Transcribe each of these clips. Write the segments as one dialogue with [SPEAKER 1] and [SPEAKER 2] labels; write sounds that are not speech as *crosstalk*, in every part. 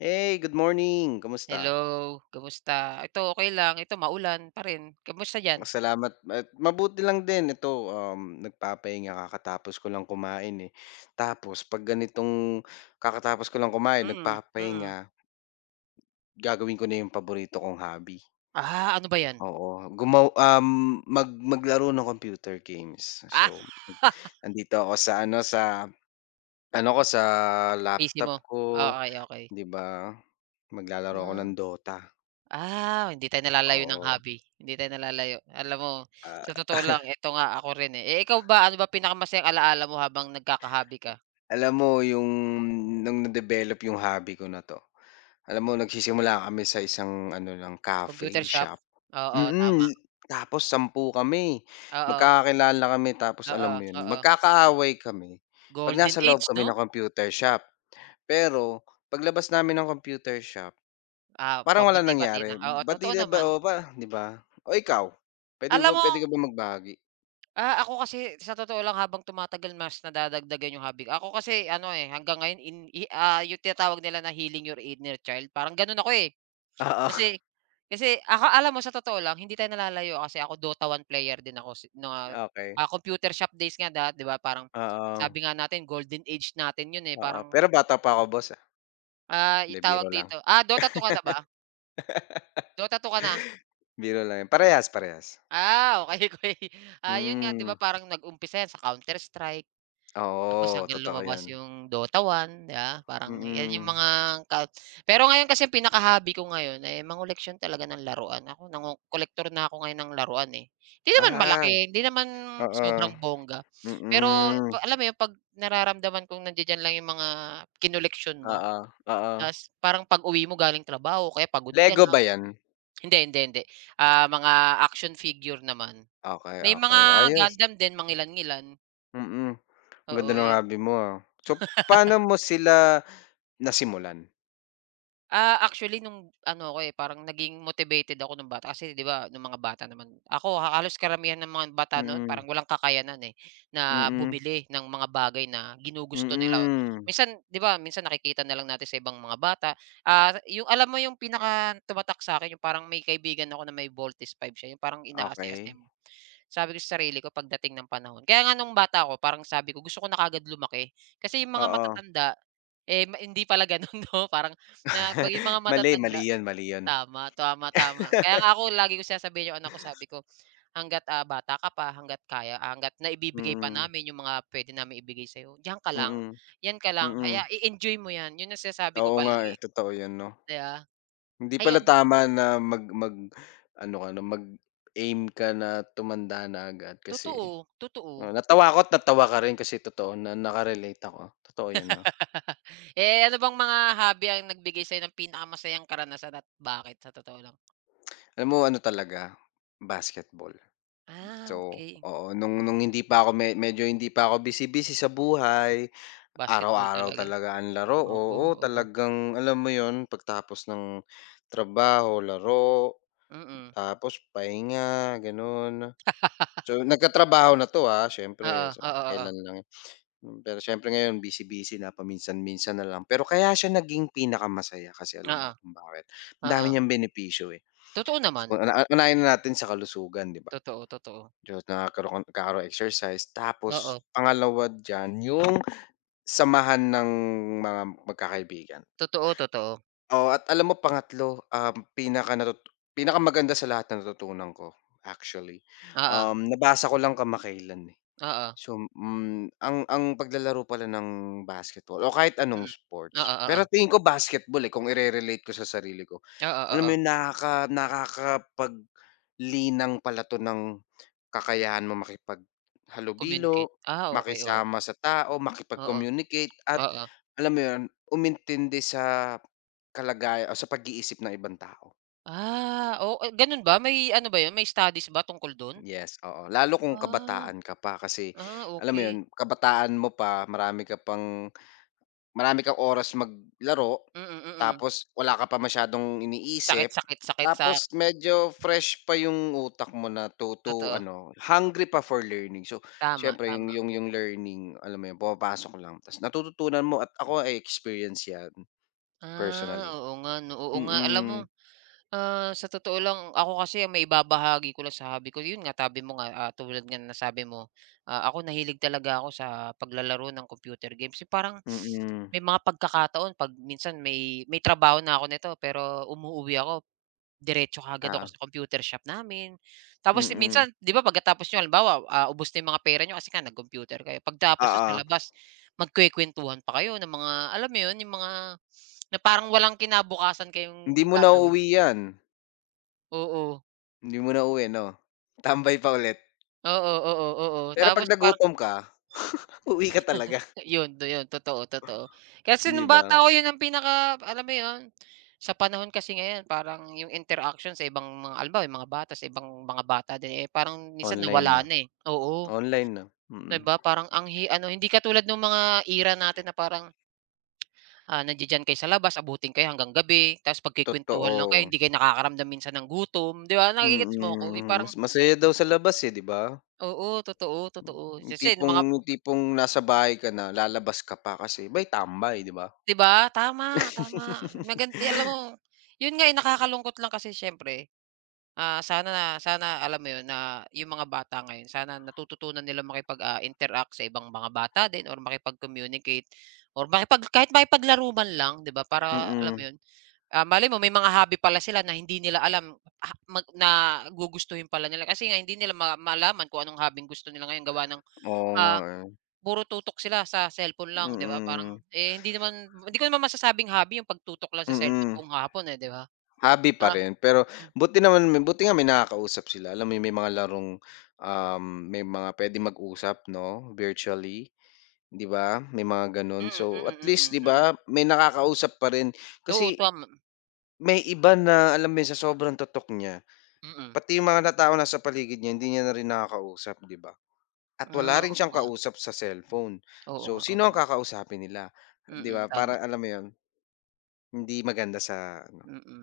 [SPEAKER 1] Hey, good morning.
[SPEAKER 2] Hello,
[SPEAKER 1] Kamusta?
[SPEAKER 2] kamusta? Ito okay lang, ito maulan pa rin. Kamusta diyan?
[SPEAKER 1] Salamat at mabuti lang din. Ito, nagpapahinga kakatapos ko lang kumain eh. Tapos pag ganitong kakatapos ko lang kumain,
[SPEAKER 2] Mm, mm.
[SPEAKER 1] nagpapahinga, gagawin ko na yung paborito kong hobby.
[SPEAKER 2] Ah, ano ba 'yan?
[SPEAKER 1] Oo, maglaro ng computer games.
[SPEAKER 2] Ah,
[SPEAKER 1] So,
[SPEAKER 2] *laughs*
[SPEAKER 1] nandito ako sa ano ko sa
[SPEAKER 2] busy
[SPEAKER 1] laptop
[SPEAKER 2] mo?
[SPEAKER 1] ko,
[SPEAKER 2] Okey, okey.
[SPEAKER 1] 'di ba? Maglalaro ako
[SPEAKER 2] Ah,
[SPEAKER 1] ng Dota.
[SPEAKER 2] ah, hindi tayo nalalayo ng
[SPEAKER 1] Oo,
[SPEAKER 2] hobby, hindi tayo nalalayo. Alam mo, sa
[SPEAKER 1] ah,
[SPEAKER 2] totoo lang ito nga ako rin, eh. Eh, ikaw ba, ano ba pinakamasayang alaala mo habang nagkaka-hobby ka?
[SPEAKER 1] alam mo yung nung na-develop yung hobby ko na 'to, alam mo nagsisimula kami sa isang ano lang
[SPEAKER 2] Computer
[SPEAKER 1] cafe
[SPEAKER 2] shop?
[SPEAKER 1] shop,
[SPEAKER 2] Oo,
[SPEAKER 1] mm.
[SPEAKER 2] tama.
[SPEAKER 1] Tapos 10 kami,
[SPEAKER 2] Oo,
[SPEAKER 1] magkakakilala kami tapos
[SPEAKER 2] oo,
[SPEAKER 1] alam mo yun,
[SPEAKER 2] oo.
[SPEAKER 1] magkakaaway kami 'pag
[SPEAKER 2] Golden
[SPEAKER 1] nasa loob
[SPEAKER 2] age
[SPEAKER 1] kami
[SPEAKER 2] 'no?
[SPEAKER 1] ng computer shop. Pero paglabas namin ng computer shop,
[SPEAKER 2] Ah,
[SPEAKER 1] parang wala
[SPEAKER 2] pabati-bati na.
[SPEAKER 1] nangyari,
[SPEAKER 2] Oo,
[SPEAKER 1] ba't di
[SPEAKER 2] totoo
[SPEAKER 1] na ba
[SPEAKER 2] naman.
[SPEAKER 1] o ba 'di ba? O ikaw,
[SPEAKER 2] Alam mo.
[SPEAKER 1] pwede ka ba magbahagi?
[SPEAKER 2] Ah, ako kasi sa totoo lang habang tumatagal mas nadadagdagan yung hobby ko. Ako kasi ano, eh, hanggang ngayon in i ah, yung tinatawag nila na healing your inner child parang gano'n ako, eh.
[SPEAKER 1] Oo,
[SPEAKER 2] Kasi
[SPEAKER 1] *laughs*
[SPEAKER 2] kasi ako alam mo, sa totoo lang hindi tayo nalalayo kasi ako Dota one player din ako si na, ah,
[SPEAKER 1] okay.
[SPEAKER 2] ah, computer shop days nga da 'di ba parang
[SPEAKER 1] Oo,
[SPEAKER 2] sabi nga natin golden age natin 'yun, eh,
[SPEAKER 1] oo.
[SPEAKER 2] parang,
[SPEAKER 1] Pero bata pa ako boss, ah,
[SPEAKER 2] ah,
[SPEAKER 1] hindi
[SPEAKER 2] itawag
[SPEAKER 1] biro lang.
[SPEAKER 2] dito ah, Dota 2 ka na ba? Dota 2 ka na?
[SPEAKER 1] Biro lang yun, parehas, parehas.
[SPEAKER 2] Ah, okay *laughs* okey. Ah, 'yun nga 'di ba
[SPEAKER 1] Mm,
[SPEAKER 2] parang nag-umpisa 'yan sa Counter Strike. Tapos
[SPEAKER 1] oo,
[SPEAKER 2] hanggang
[SPEAKER 1] totoo yan.
[SPEAKER 2] lumabas yung Dota One, 'di ba? Parang 'yan yung
[SPEAKER 1] Mm.
[SPEAKER 2] mga ka pero ngayon kasi pinaka-hobby ko ngayon, eh, mangoleksyon talaga ng laruan. Ako nang collector na ako ngayon ng laruan, eh. Hindi naman
[SPEAKER 1] Ah,
[SPEAKER 2] malaki, hindi naman
[SPEAKER 1] oo,
[SPEAKER 2] sobrang bongga. Pero
[SPEAKER 1] mm,
[SPEAKER 2] pa alam mo yung 'pag nararamdaman kong nandiya-diyan lang yung mga kinoleksyon mo,
[SPEAKER 1] oo, oo.
[SPEAKER 2] ta's parang pag-uwi mo galing trabaho kaya pagod ka
[SPEAKER 1] Lego
[SPEAKER 2] lang
[SPEAKER 1] ba yan?
[SPEAKER 2] hindi, hindi, hindi, ah, mga action figure naman.
[SPEAKER 1] Okey,
[SPEAKER 2] May mga
[SPEAKER 1] okey, ayos,
[SPEAKER 2] Gundam din, ilan ilan.
[SPEAKER 1] mm. Ang ganda
[SPEAKER 2] Oo,
[SPEAKER 1] ng
[SPEAKER 2] yun.
[SPEAKER 1] hobby mo, ah. So, paano mo sila nasimulan?
[SPEAKER 2] Ah, actually nung ano ako, eh, parang naging motivated ako nung bata kasi 'di ba nung mga bata naman ako ha halos karamihan ng mga bata noon
[SPEAKER 1] Mm,
[SPEAKER 2] parang walang kakayanan, eh, na
[SPEAKER 1] mm,
[SPEAKER 2] bumili ng mga bagay na ginugusto nila.
[SPEAKER 1] mm,
[SPEAKER 2] Minsan 'di ba minsan nakikita na lang natin sa ibang mga bata, ah, yung alam mo yung pinaka tumatak sa akin yung parang may kaibigan ako na may Voltes 5 siya yung parang inaase-asem
[SPEAKER 1] okey,
[SPEAKER 2] sabi ko sa sarili ko pagdating ng panahon. Kaya nga nung bata ako parang sabi ko gusto ko na kaagad lumaki. Kasi yung mga
[SPEAKER 1] oo.
[SPEAKER 2] matatanda, eh, ma hindi pala gano'n *laughs* 'no, parang na 'pag yung mga
[SPEAKER 1] *laughs* Mali, mali
[SPEAKER 2] matatanda.
[SPEAKER 1] yun, mali yun.
[SPEAKER 2] Tama, tama, tama. Kaya nga ako lagi ko sinasabihan yung anak ko sabi ko, "Hangga't, ah, bata ka pa, hangga't kaya ah, hangga't naibibigay pa
[SPEAKER 1] Mm,
[SPEAKER 2] namin yung mga pwede naming ibigay sa'yo, diyan ka lang,
[SPEAKER 1] mm,
[SPEAKER 2] 'yan ka lang,
[SPEAKER 1] mm.
[SPEAKER 2] kaya i-enjoy mo 'yan." Yun ang sinasabi ko
[SPEAKER 1] Oo nga, eh,
[SPEAKER 2] palagi,
[SPEAKER 1] totoo yan 'no.
[SPEAKER 2] kaya
[SPEAKER 1] Hindi pala
[SPEAKER 2] ayun,
[SPEAKER 1] tama na mag-ano ka na, mag-aim ka na tumanda na agad kasi
[SPEAKER 2] totoo,
[SPEAKER 1] oo,
[SPEAKER 2] totoo.
[SPEAKER 1] natawa ako at natawa ka rin kasi totoo na naka ako. Totoo 'yun 'no.
[SPEAKER 2] *laughs* Eh, ano bang mga hobby ang nagbigay sa'yo ng pinakamasayang karanasan at bakit sa totoo lang?
[SPEAKER 1] Alam mo ano talaga, basketball.
[SPEAKER 2] Ah,
[SPEAKER 1] So,
[SPEAKER 2] okey.
[SPEAKER 1] oo, nung hindi pa ako me medyo hindi pa ako busy-busy sa buhay,
[SPEAKER 2] Basketball
[SPEAKER 1] araw-araw
[SPEAKER 2] talaga.
[SPEAKER 1] talaga ang laro,
[SPEAKER 2] Oo,
[SPEAKER 1] oo,
[SPEAKER 2] oo.
[SPEAKER 1] talagang alam mo 'yun, pagtapos ng trabaho, laro,
[SPEAKER 2] Mm.
[SPEAKER 1] tapos pahinga, gano'n. So, nagkatrabaho na 'to, ah,
[SPEAKER 2] Oo,
[SPEAKER 1] siyempre. So,
[SPEAKER 2] oo, oo.
[SPEAKER 1] kailan lang hmm, pero siyempre ngayon busy-busy na, paminsan-minsan na lang. Pero kaya siya naging pinakamasaya kasi alam
[SPEAKER 2] Oo,
[SPEAKER 1] mo kung bakit? Ang dami
[SPEAKER 2] oo.
[SPEAKER 1] niyang benepisyo, eh.
[SPEAKER 2] Totoo naman.
[SPEAKER 1] So, una unahin na natin sa kalusugan, 'di ba?
[SPEAKER 2] Totoo, totoo.
[SPEAKER 1] So, nagkakaroon exercise
[SPEAKER 2] Oo.
[SPEAKER 1] tapos pangalawa diyan yung samahan ng mga magkakaibigan.
[SPEAKER 2] Totoo, totoo.
[SPEAKER 1] Oh at alam mo pangatlo, pinakamaganda sa lahat na natutunan ko, actually,
[SPEAKER 2] Oo,
[SPEAKER 1] nabasa ko lang kamakailan, eh.
[SPEAKER 2] oo.
[SPEAKER 1] So, hmm, ang paglalaro pala ng basketball o kahit anong
[SPEAKER 2] Mm. Oo,
[SPEAKER 1] sports,
[SPEAKER 2] oo.
[SPEAKER 1] pero tingin ko basketball, eh, kung ire-relate ko sa sarili ko.
[SPEAKER 2] Oo,
[SPEAKER 1] Alam mo
[SPEAKER 2] oo.
[SPEAKER 1] 'yun, nakakapaglinang pala 'to ng kakayahan mo
[SPEAKER 2] Communicate.
[SPEAKER 1] makipaghalubilo,
[SPEAKER 2] Ah, okey, oo.
[SPEAKER 1] makisama sa tao,
[SPEAKER 2] Oo,
[SPEAKER 1] makipag-communicate at
[SPEAKER 2] oo.
[SPEAKER 1] alam mo 'yun, umintindi sa kalagay o sa pag-iisip ng ibang tao.
[SPEAKER 2] Ah, o ah, gano'n ba? May ano ba 'yun, may studies ba tungkol do'n?
[SPEAKER 1] Yes, oo, lalo kung
[SPEAKER 2] Ah,
[SPEAKER 1] kabataan ka pa kasi alam mo 'yun,
[SPEAKER 2] okey.
[SPEAKER 1] kabataan mo pa marami ka pang marami kang oras maglaro,
[SPEAKER 2] Mm, mm.
[SPEAKER 1] tapos wala ka pa masyadong iniisip,
[SPEAKER 2] Sakit, sakit, sakit sa.
[SPEAKER 1] tapos medyo fresh pa yung utak mo na to
[SPEAKER 2] Totoo,
[SPEAKER 1] ano, hungry pa for learning. So,
[SPEAKER 2] tama,
[SPEAKER 1] siyempre yung
[SPEAKER 2] tama.
[SPEAKER 1] yung yung learning, alam mo yun, pumapasok lang tapos natututunan mo at ako ay experience yan,
[SPEAKER 2] Ah,
[SPEAKER 1] personally.
[SPEAKER 2] oo nga 'no, oo nga. Alam mo.
[SPEAKER 1] Mm,
[SPEAKER 2] Ah, sa totoo lang ako kasi ang maibabahagi ko lang sa hobby ko, yun nga tabi mo nga, ah, tulad nga ng nasabi mo, ah, ako nahilig talaga ako sa paglalaro ng computer games. Yung parang
[SPEAKER 1] mm,
[SPEAKER 2] may mga pagkakataon 'pag minsan may trabaho na ako nito pero umuwi ako, diretso kaagad ako
[SPEAKER 1] ah
[SPEAKER 2] sa computer shop namin. Tapos eh,
[SPEAKER 1] mm,
[SPEAKER 2] minsan 'di ba pagkatapos nyo halimbawa, ah, ubos na yung mga pera niyo kasi nga nag-computer kayo. Pagtapos nun sa
[SPEAKER 1] oo.
[SPEAKER 2] labas, magkukuwentuhan pa kayo ng mga alam mo yun, yung mga na parang walang kinabukasan
[SPEAKER 1] Hindi
[SPEAKER 2] kayong
[SPEAKER 1] mo na
[SPEAKER 2] gagawin.
[SPEAKER 1] nauuwi yan,
[SPEAKER 2] Oo.
[SPEAKER 1] hindi mo na nauwi 'no? Tambay pa ulit.
[SPEAKER 2] Oo, oo, oo.
[SPEAKER 1] Pero 'pag
[SPEAKER 2] Tapos parang
[SPEAKER 1] nagutom ka, *laughs* uwi ka talaga,
[SPEAKER 2] yun, do yun totoo, totoo. Kasi
[SPEAKER 1] 'di
[SPEAKER 2] nung bata
[SPEAKER 1] ba?
[SPEAKER 2] ako yun ang pinaka alam mo yun, sa panahon kasi ngayon parang yung interaction sa ibang mga alba yung mga bata sa ibang mga bata din, eh, parang minsan
[SPEAKER 1] Online na.
[SPEAKER 2] nawala na, eh. Oo,
[SPEAKER 1] Online na, mm.
[SPEAKER 2] 'di ba parang ang hi ano hindi katulad ng mga era natin na parang, ah, nandiya-diyan kayo sa labas, abutin kayo hanggang gabi, tapos pagkukuwentuhan lang kayo,
[SPEAKER 1] Totoo,
[SPEAKER 2] hindi kayo nakakaramdam minsan ng gutom, 'di ba? Nagegets mo ako? Yung
[SPEAKER 1] mm.
[SPEAKER 2] parang
[SPEAKER 1] Mas masaya daw sa labas, eh, 'di ba?
[SPEAKER 2] oo, totoo, totoo. Kasi nung mga
[SPEAKER 1] Yung tipong nasa bahay ka na lalabas ka pa kasi may tambay, 'di ba?
[SPEAKER 2] 'di ba? Tama, tama.
[SPEAKER 1] *laughs*
[SPEAKER 2] Magan eh, alam mo, 'yun nga, eh, nakakalungkot lang kasi siyempre, ah, sana na, sana alam mo 'yun na 'yung mga bata ngayon sana natututunan nila makipag, ah, interact sa ibang mga bata din or makipag-communicate or makipag kahit makipaglaro man lang, 'di ba? Para alam mo
[SPEAKER 1] Mm,
[SPEAKER 2] 'yun, ah, malay mo may mga hobby pala sila na hindi nila alam ha mag na gugustuhin pala nila kasi nga hindi nila ma malaman kung anong hobby ang gusto nila ngayon gawa ng,
[SPEAKER 1] oo nga,
[SPEAKER 2] ah.
[SPEAKER 1] eh.
[SPEAKER 2] Puro tutok sila sa cellphone lang, 'di ba? Parang,
[SPEAKER 1] Mm,
[SPEAKER 2] eh, hindi ko naman masasabing hobby yung pagtutok lang sa cellphone
[SPEAKER 1] mm.
[SPEAKER 2] buong hapon, eh, 'di ba?
[SPEAKER 1] Hobby pa
[SPEAKER 2] Ah,
[SPEAKER 1] rin pero
[SPEAKER 2] hmm,
[SPEAKER 1] buti naman may buti nga may nakakausap sila. Alam mo yun, may mga larong, um, may mga puwedeng mag-usap 'no, virtually, 'di ba? May mga gano'n.
[SPEAKER 2] mm,
[SPEAKER 1] So, at
[SPEAKER 2] mm, mm,
[SPEAKER 1] least
[SPEAKER 2] mm.
[SPEAKER 1] 'di
[SPEAKER 2] Mm.
[SPEAKER 1] ba, may nakakausap pa rin
[SPEAKER 2] Oo,
[SPEAKER 1] kasi
[SPEAKER 2] tama,
[SPEAKER 1] may iba na alam mo yun, sa sobrang tutok niya,
[SPEAKER 2] mm.
[SPEAKER 1] pati yung mga na tao nasa paligid niya hindi niya na rin nakakausap, 'di ba? At
[SPEAKER 2] Ah,
[SPEAKER 1] wala rin
[SPEAKER 2] oo
[SPEAKER 1] siyang
[SPEAKER 2] nga,
[SPEAKER 1] kausap sa cellphone.
[SPEAKER 2] oo
[SPEAKER 1] So,
[SPEAKER 2] nga, oo
[SPEAKER 1] sino ang
[SPEAKER 2] nga.
[SPEAKER 1] kakausapin nila, 'di
[SPEAKER 2] Mm,
[SPEAKER 1] ba?
[SPEAKER 2] tama,
[SPEAKER 1] Para alam mo yun, hindi maganda sa ano,
[SPEAKER 2] mm,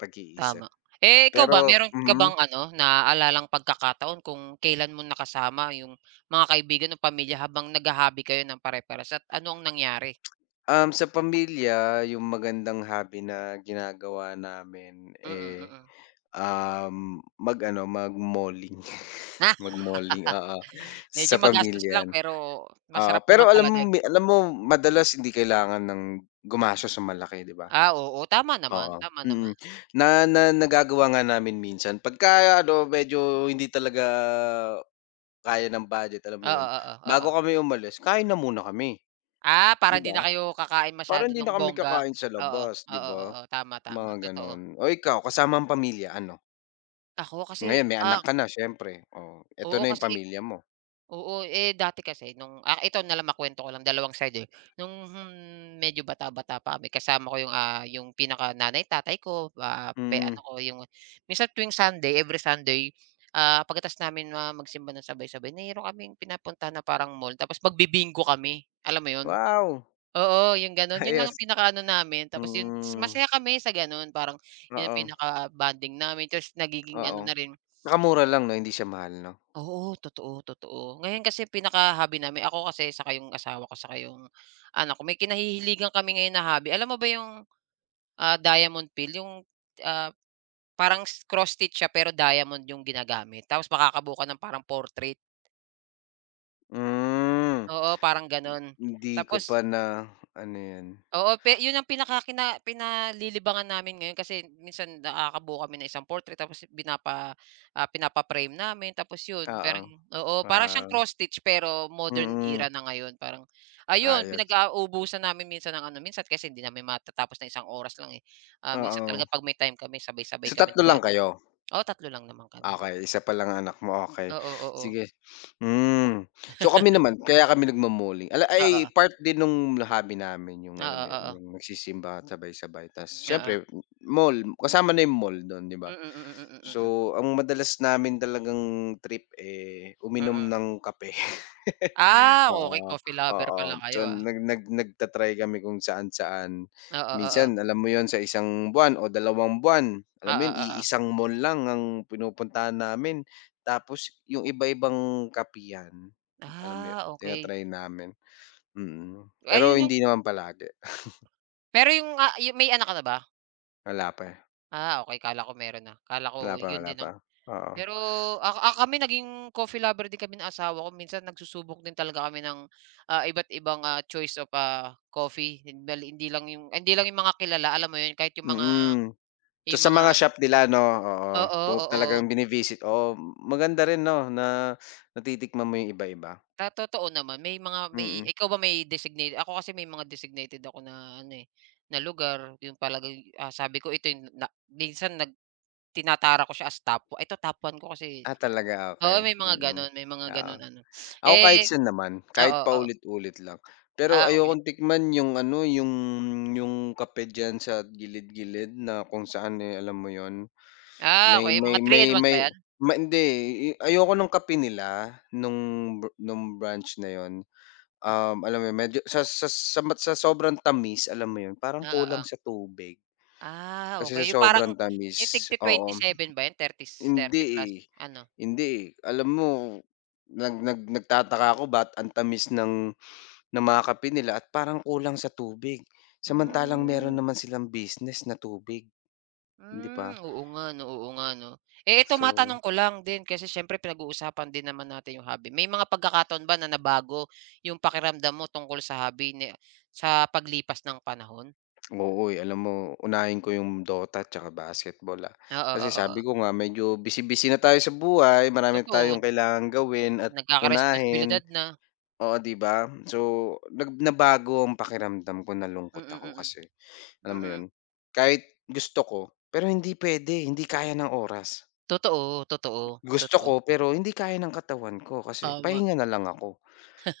[SPEAKER 1] pag-iisip.
[SPEAKER 2] tama. Eh, ikaw
[SPEAKER 1] Pero
[SPEAKER 2] ba meron ka
[SPEAKER 1] mm,
[SPEAKER 2] bang ano, naalalang pagkakataon kung kailan mo nakasama yung mga kaibigan o pamilya habang nagha kayo ng pare-parehas at ano ang nangyari?
[SPEAKER 1] sa pamilya yung magandang hobby na ginagawa namin,
[SPEAKER 2] Mm, mm.
[SPEAKER 1] eh,
[SPEAKER 2] Mm.
[SPEAKER 1] mag-ano, mag-malling. *laughs*
[SPEAKER 2] Ah,
[SPEAKER 1] Mag-malling, oo, sa
[SPEAKER 2] medyo magastos lang
[SPEAKER 1] pamilya.
[SPEAKER 2] pero
[SPEAKER 1] Ah
[SPEAKER 2] masarap naman
[SPEAKER 1] pero alam mo
[SPEAKER 2] talaga.
[SPEAKER 1] mi alam mo madalas hindi kailangan ng gumastos ng malaki, 'di ba?
[SPEAKER 2] Ah, oo, tama naman,
[SPEAKER 1] Oo.
[SPEAKER 2] tama naman.
[SPEAKER 1] Mm, na na nagagawa nga namin minsan pagka ano medyo hindi talaga kaya ng budget, alam mo 'yun,
[SPEAKER 2] Oo, oo,
[SPEAKER 1] bago
[SPEAKER 2] oo.
[SPEAKER 1] kami umalis kain na muna kami,
[SPEAKER 2] Ah,
[SPEAKER 1] 'di
[SPEAKER 2] para hindi
[SPEAKER 1] ba?
[SPEAKER 2] na kayo kakain
[SPEAKER 1] Para
[SPEAKER 2] masyado
[SPEAKER 1] hindi
[SPEAKER 2] ng
[SPEAKER 1] na kami
[SPEAKER 2] bongga.
[SPEAKER 1] kakain sa
[SPEAKER 2] Oo,
[SPEAKER 1] labas, 'di
[SPEAKER 2] oo,
[SPEAKER 1] ba?
[SPEAKER 2] oo, tama, tama,
[SPEAKER 1] Mga
[SPEAKER 2] totoo.
[SPEAKER 1] gano'n. O ikaw kasama ang pamilya ano?
[SPEAKER 2] Ako kasi,
[SPEAKER 1] Ngayon may anak
[SPEAKER 2] ah,
[SPEAKER 1] ka na siyempre, oh, eto na
[SPEAKER 2] oo,
[SPEAKER 1] 'yung
[SPEAKER 2] kasi.
[SPEAKER 1] pamilya mo.
[SPEAKER 2] Oo, eh, dati kasi nung ah, ito na lang makuwento ko lang dalawang side, eh. Nung medyo bata-bata pa kami kasama ko yung, ah, yung pinakananay tatay ko, ah, pe ano
[SPEAKER 1] Mm,
[SPEAKER 2] ko yung minsan tuwing Sunday, every Sunday, ah, pagkatapos namin ma magsimba ng sabay-sabay mayroon kaming pinapuntahan na parang mall tapos magbi-bingo kami, alam mo yun?
[SPEAKER 1] wow,
[SPEAKER 2] Oo, yung
[SPEAKER 1] *laughs*
[SPEAKER 2] gano'n, yun lang
[SPEAKER 1] ayos.
[SPEAKER 2] ang pinakaano namin tapos yun s-
[SPEAKER 1] Mm,
[SPEAKER 2] masaya kami sa gano'n parang yun ang
[SPEAKER 1] oo,
[SPEAKER 2] pinaka-bonding namin tapos nagiging
[SPEAKER 1] oo.
[SPEAKER 2] ano na rin.
[SPEAKER 1] Nakamura lang 'no, hindi siya mahal 'no?
[SPEAKER 2] Oo, totoo, totoo. Ngayon kasi pinaka-hobby namin ako kasi saka yung asawa ko, saka yung anak ko, may kinahihiligan kami ngayon na hobby. Alam mo ba yung, ah, diamond peel yung, ah, parang s cross stitch siya pero diamond yung ginagamit tapos makakabuo ng parang portrait.
[SPEAKER 1] Hmm,
[SPEAKER 2] Oo, parang gano'n.
[SPEAKER 1] hindi ko
[SPEAKER 2] Tapos.
[SPEAKER 1] pa na ano 'yan,
[SPEAKER 2] Oo, pe yun ang pinaka kina pinalilibangan namin ngayon kasi minsan nakakabuo kami ng isang portrait tapos pinapa-frame namin tapos yun
[SPEAKER 1] oo,
[SPEAKER 2] parang oo, para siyang
[SPEAKER 1] wow,
[SPEAKER 2] cross stitch pero modern
[SPEAKER 1] mm,
[SPEAKER 2] era na ngayon parang ayun
[SPEAKER 1] ayos,
[SPEAKER 2] pinag-auubusan namin minsan ng ano minsan kasi hindi namin matatapos ng isang oras lang, eh. Ah, minsan
[SPEAKER 1] oo.
[SPEAKER 2] talaga 'pag may time kami sabay-sabay
[SPEAKER 1] So,
[SPEAKER 2] kami
[SPEAKER 1] tatlo lang
[SPEAKER 2] nag.
[SPEAKER 1] kayo?
[SPEAKER 2] Oo, tatlo lang naman kami.
[SPEAKER 1] Okey, isa pa lang ang anak mo, okey.
[SPEAKER 2] Oo, oo.
[SPEAKER 1] Sige, hmm. So, kami naman kaya kami nagmo-malling ala ay
[SPEAKER 2] Oo.
[SPEAKER 1] part din nung hobby namin yung
[SPEAKER 2] Oo,
[SPEAKER 1] alam mo 'yun,
[SPEAKER 2] oo.
[SPEAKER 1] yung
[SPEAKER 2] Oo.
[SPEAKER 1] nagsisimba sabay-sabay ta's
[SPEAKER 2] Oo.
[SPEAKER 1] siyempre mall, kasama na yung mall do'n, 'di ba?
[SPEAKER 2] Mm, mm, mm, mm, mm. Mm. Mm.
[SPEAKER 1] So, ang madalas namin talagang trip, eh,
[SPEAKER 2] Mm,
[SPEAKER 1] uminom
[SPEAKER 2] mm.
[SPEAKER 1] ng kape. *laughs*
[SPEAKER 2] Ah, okay
[SPEAKER 1] Oo,
[SPEAKER 2] coffee lover
[SPEAKER 1] oo.
[SPEAKER 2] pala kayo,
[SPEAKER 1] So,
[SPEAKER 2] ah.
[SPEAKER 1] nag nag nagta-try kami kung saan-saan.
[SPEAKER 2] Oo, oo.
[SPEAKER 1] Minsan alam mo yon sa isang buwan o 2 buwan, alam mo
[SPEAKER 2] Oo,
[SPEAKER 1] 'yun,
[SPEAKER 2] oo.
[SPEAKER 1] iisang mall lang ang pinupuntahan namin. Tapos yung iba-ibang kapihan, alam mo 'yun,
[SPEAKER 2] Ah, okey.
[SPEAKER 1] tina-try namin, mm. Pero
[SPEAKER 2] Ayun yung
[SPEAKER 1] hindi naman palagi,
[SPEAKER 2] pero yung, ah, yung may anak ka na ba?
[SPEAKER 1] wala pa, eh.
[SPEAKER 2] Ah, okay akala ko meron na. Akala ko yun
[SPEAKER 1] Wala
[SPEAKER 2] din
[SPEAKER 1] pa,
[SPEAKER 2] ang
[SPEAKER 1] oo.
[SPEAKER 2] pero ako ah, kami naging coffee lover din kami ng asawa ko. Minsan nagsusubok din talaga kami ng, ah, iba't ibang, ah, choice of, ah, coffee. Hindi hindi lang yung mga kilala, alam mo yun, kahit
[SPEAKER 1] Mm. So,
[SPEAKER 2] yung
[SPEAKER 1] sa
[SPEAKER 2] mga
[SPEAKER 1] mga shop nila 'no, oo,
[SPEAKER 2] oo,
[SPEAKER 1] pu
[SPEAKER 2] oo.
[SPEAKER 1] talagang bini-visit oo, maganda rin 'no na natitikman mo yung iba-iba,
[SPEAKER 2] Sa totoo naman may mga may
[SPEAKER 1] mm.
[SPEAKER 2] ikaw ba may designated ako kasi may mga designated ako na ano, eh, na lugar yung palagay ah, sabi ko ito yung na minsan nag tinatara ko siya as top 1 ko kasi
[SPEAKER 1] Ah, talaga, okey,
[SPEAKER 2] oo,
[SPEAKER 1] mm,
[SPEAKER 2] may mga
[SPEAKER 1] oo.
[SPEAKER 2] gano'n ano.
[SPEAKER 1] Ako kahit
[SPEAKER 2] Eh
[SPEAKER 1] saan naman, kahit
[SPEAKER 2] oo, oo.
[SPEAKER 1] paulit-ulit lang. Pero
[SPEAKER 2] Ah, okey.
[SPEAKER 1] ayokong tikman yung ano, yung kape diyan sa gilid-gilid na kung saan, eh, alam mo yon,
[SPEAKER 2] Ah,
[SPEAKER 1] may
[SPEAKER 2] okey
[SPEAKER 1] may
[SPEAKER 2] mga three
[SPEAKER 1] may
[SPEAKER 2] in one
[SPEAKER 1] may
[SPEAKER 2] ba 'yan?
[SPEAKER 1] ma hindi, eh, ayoko nung kape nila nung br nung branch na yon. Alam mo yun, medyo sa sa sobrang tamis, alam mo yon, parang
[SPEAKER 2] Oo, oo.
[SPEAKER 1] kulang sa tubig.
[SPEAKER 2] Ah,
[SPEAKER 1] Kasi sa
[SPEAKER 2] okey yung parang
[SPEAKER 1] sobrang
[SPEAKER 2] yung
[SPEAKER 1] tamis,
[SPEAKER 2] tig-ti
[SPEAKER 1] oo.
[SPEAKER 2] seven ba 'yan, 30s,
[SPEAKER 1] Hindi,
[SPEAKER 2] plus
[SPEAKER 1] eh.
[SPEAKER 2] ano?
[SPEAKER 1] Hindi, eh. Alam mo nag nag nagtataka ako ba't ang tamis ng mga kape nila at parang kulang sa tubig. Samantalang meron
[SPEAKER 2] Hmm.
[SPEAKER 1] naman silang business na tubig, hindi ba?
[SPEAKER 2] Hmm, oo nga 'no, oo nga 'no. Eh, ito
[SPEAKER 1] So,
[SPEAKER 2] matanong ko lang din kasi siyempre pinag-uusapan din naman natin yung hobby. May mga pagkakataon ba na nabago yung pakiramdam mo tungkol sa hobby ni sa paglipas ng panahon?
[SPEAKER 1] oo, eh, alam mo unahin ko yung Dota tsaka basketball, ah.
[SPEAKER 2] Oo,
[SPEAKER 1] Kasi
[SPEAKER 2] oo,
[SPEAKER 1] sabi ko
[SPEAKER 2] oo.
[SPEAKER 1] nga medyo busy-busy na tayo sa buhay, marami
[SPEAKER 2] Totoo,
[SPEAKER 1] tayong kailangang gawin at unahin,
[SPEAKER 2] nagkakaresponsibilidad na.
[SPEAKER 1] oo, 'di ba? So, nabago ang pakiramdam ko,
[SPEAKER 2] Mm,
[SPEAKER 1] nalungkot
[SPEAKER 2] mm,
[SPEAKER 1] ako
[SPEAKER 2] mm.
[SPEAKER 1] kasi alam mo 'yun?
[SPEAKER 2] Mm.
[SPEAKER 1] Kahit gusto ko, pero hindi puwede, hindi kaya ng oras.
[SPEAKER 2] Totoo, totoo,
[SPEAKER 1] Gusto
[SPEAKER 2] totoo.
[SPEAKER 1] ko, pero hindi kaya ng katawan ko kasi
[SPEAKER 2] Tama,
[SPEAKER 1] pahinga na lang ako,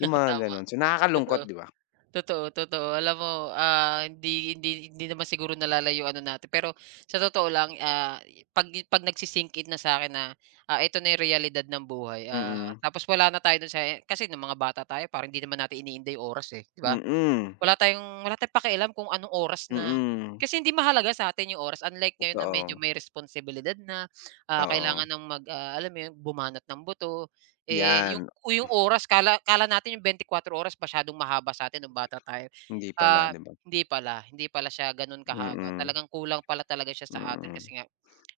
[SPEAKER 1] yung mga
[SPEAKER 2] tama,
[SPEAKER 1] gano'n. So, nakakalungkot,
[SPEAKER 2] totoo.
[SPEAKER 1] 'di ba?
[SPEAKER 2] Totoo, totoo. Alam mo, ah, hindi hindi hindi naman siguro nalalayo ano natin, pero sa totoo lang, ah, 'pag nagsi-sink in na sa'kin na, ah, ito na yung realidad ng buhay, ah,
[SPEAKER 1] Mm.
[SPEAKER 2] tapos wala na tayo dun sa eh, kasi nung mga bata tayo parang hindi naman natin iniinda yung oras, eh, 'di ba?
[SPEAKER 1] Mm.
[SPEAKER 2] Wala tayong pakialam kung anong oras na
[SPEAKER 1] Mm.
[SPEAKER 2] kasi hindi mahalaga sa'tin yung oras unlike ngayon na medyo
[SPEAKER 1] Totoo.
[SPEAKER 2] may responsibilidad na, ah,
[SPEAKER 1] Oo.
[SPEAKER 2] kailangan ng mag, ah, alam mo yun, bumanat ng buto. Eh, yung
[SPEAKER 1] 'Yan.
[SPEAKER 2] yung oras akala akala natin yung 24 oras masyadong mahaba sa atin nung bata tayo.
[SPEAKER 1] Hindi pala,
[SPEAKER 2] Ah,
[SPEAKER 1] 'di ba?
[SPEAKER 2] hindi pala siya gano'n kahaba.
[SPEAKER 1] Mm.
[SPEAKER 2] Talagang kulang pala talaga siya sa atin
[SPEAKER 1] Mm.
[SPEAKER 2] kasi nga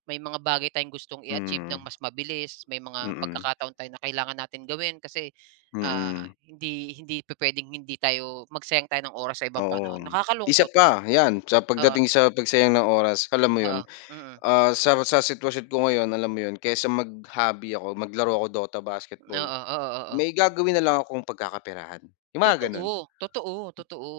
[SPEAKER 2] may mga bagay tayong gustong i-achieve ng
[SPEAKER 1] Mm.
[SPEAKER 2] mas mabilis, may mga
[SPEAKER 1] Mm.
[SPEAKER 2] pagkakataon tayo na kailangan natin gawin kasi, ah,
[SPEAKER 1] Mm.
[SPEAKER 2] hindi hindi pupuwedeng hindi tayo magsayang tayo ng oras sa ibang
[SPEAKER 1] Oo.
[SPEAKER 2] panahon.
[SPEAKER 1] Isa
[SPEAKER 2] Nakakalungkot kas
[SPEAKER 1] pa, 'yan, sa
[SPEAKER 2] oo,
[SPEAKER 1] pagdating sa pagsayang ng oras, alam mo 'yun?
[SPEAKER 2] oo, mm.
[SPEAKER 1] Ah, sa sitwasyon ko ngayon, alam mo 'yun, kaysa mag-hobby ako, maglaro ako Dota, basketball,
[SPEAKER 2] Oo, oo, oo. Oo.
[SPEAKER 1] may gagawin na lang akong pagkakaperahan, yung mga gano'n.
[SPEAKER 2] Totoo, totoo, totoo.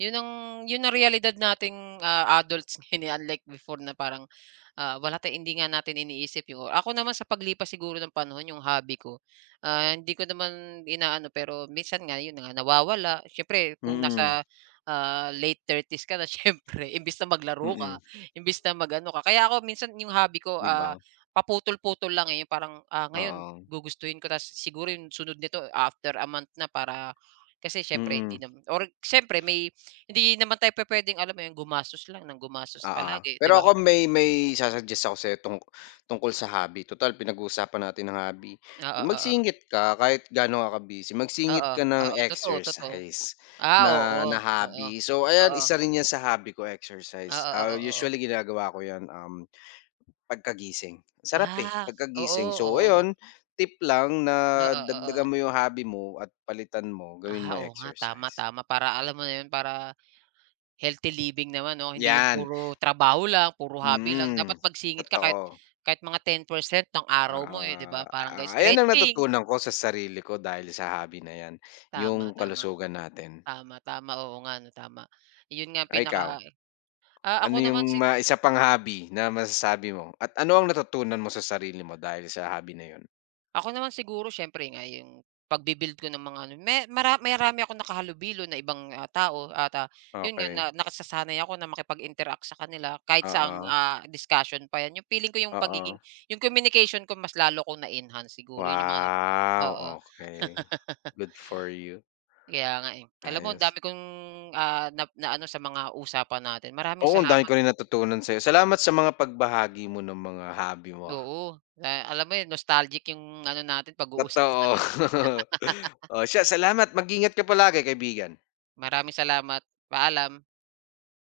[SPEAKER 2] Yun ang realidad nating, ah, adults *laughs* ngayon, eh, unlike before na parang, ah, wala tayo hindi nga natin iniisip yung ako naman sa paglipas siguro ng panahon yung hobby ko, ah, hindi ko naman inaano pero minsan nga yun na nga nawawala. Siyempre kung
[SPEAKER 1] Mm,
[SPEAKER 2] nasa, ah, late 30s s ka na *laughs* siyempre imbis na maglaro
[SPEAKER 1] mm,
[SPEAKER 2] ka, imbis na mag ka kaya ako minsan yung hobby ko,
[SPEAKER 1] 'di
[SPEAKER 2] ah,
[SPEAKER 1] ba?
[SPEAKER 2] paputol-putol lang, eh, yung parang, ah, ngayon
[SPEAKER 1] Oo,
[SPEAKER 2] gugustuhin ko ta's siguro yung sunod nito after a month na para kasi siyempre
[SPEAKER 1] mm,
[SPEAKER 2] hindi naman or siyempre may hindi naman tayo pupuwedeng alam mo 'yun, gumastos lang ng gumastos
[SPEAKER 1] oo.
[SPEAKER 2] palagi, 'di
[SPEAKER 1] Pero
[SPEAKER 2] ba?
[SPEAKER 1] ako may isa-suggest ako sa'yo tungkol sa hobby, tutal pinag-uusapan natin ang hobby.
[SPEAKER 2] Oo, oo.
[SPEAKER 1] Magsingit ka kahit gaano ka ka-busy, magsingit
[SPEAKER 2] Oo,
[SPEAKER 1] ka ng
[SPEAKER 2] oo, totoo, totoo.
[SPEAKER 1] exercise
[SPEAKER 2] Ah,
[SPEAKER 1] na
[SPEAKER 2] oo,
[SPEAKER 1] na
[SPEAKER 2] oo.
[SPEAKER 1] hobby. So ayan,
[SPEAKER 2] Oo.
[SPEAKER 1] isa rin 'yan sa hobby ko, exercise.
[SPEAKER 2] Oo,
[SPEAKER 1] Ah,
[SPEAKER 2] oo, oo.
[SPEAKER 1] usually ginagawa ko 'yan, pagkagising, sarap, eh,
[SPEAKER 2] Ah, oo,
[SPEAKER 1] pagkagising. So
[SPEAKER 2] oo, oo.
[SPEAKER 1] ayun, tip lang na
[SPEAKER 2] Oo, oo.
[SPEAKER 1] dagdagan mo yung hobby mo at palitan mo, gawin
[SPEAKER 2] Ah,
[SPEAKER 1] mo
[SPEAKER 2] oo nga, tama,
[SPEAKER 1] exercise.
[SPEAKER 2] tama. Para alam mo na 'yun, para healthy living naman 'no, hindi yung
[SPEAKER 1] 'Yan,
[SPEAKER 2] puro trabaho lang, puro hobby lang.
[SPEAKER 1] mm,
[SPEAKER 2] Dapat magsingit ka kahit
[SPEAKER 1] totoo.
[SPEAKER 2] kahit mga 10% ng araw
[SPEAKER 1] Oo,
[SPEAKER 2] mo, eh, 'di ba?
[SPEAKER 1] oo,
[SPEAKER 2] Parang ga
[SPEAKER 1] ayan ang
[SPEAKER 2] stretching.
[SPEAKER 1] natutunan ko sa sarili ko dahil sa hobby na 'yan, yung
[SPEAKER 2] Tama, tama.
[SPEAKER 1] kalusugan natin.
[SPEAKER 2] Tama, tama. Oo nga 'no, tama. 'Yun nga ang
[SPEAKER 1] Ay
[SPEAKER 2] pinaka.
[SPEAKER 1] ikaw,
[SPEAKER 2] Ah,
[SPEAKER 1] ano yung mga isa pang hobby na masasabi mo at ano ang natutunan mo sa sarili mo dahil sa hobby na yun?
[SPEAKER 2] ako naman siguro siyempre nga yung pagbi-build ko ng mga ano may marami akong nakahalubilo na ibang, ah, tao at, ah, yun nga na
[SPEAKER 1] Okey,
[SPEAKER 2] nakasasanay ako na makipag-interact sa kanila kahit saang,
[SPEAKER 1] oo,
[SPEAKER 2] ah, discussion pa yan. Yung feeling ko
[SPEAKER 1] oo.
[SPEAKER 2] yung communication ko mas lalo kong na-enhance siguro yun yung mga oo,
[SPEAKER 1] Wow, okay, good for you,
[SPEAKER 2] kaya nga, eh. Alam mo ang
[SPEAKER 1] ayos.
[SPEAKER 2] dami kong, ah, na naano sa mga usapan natin. Maraming
[SPEAKER 1] Oo, ang dami
[SPEAKER 2] salamat.
[SPEAKER 1] ko rin natutunan sa'yo. Salamat sa mga pagbahagi mo ng mga hobby mo, ah.
[SPEAKER 2] Oo, na alam mo yun nostalgic yung ano natin pag-uusap
[SPEAKER 1] Totoo.
[SPEAKER 2] natin.
[SPEAKER 1] *laughs* Oh, siya salamat. Mag-ingat ka palagi kaibigan.
[SPEAKER 2] Maraming salamat. Paalam.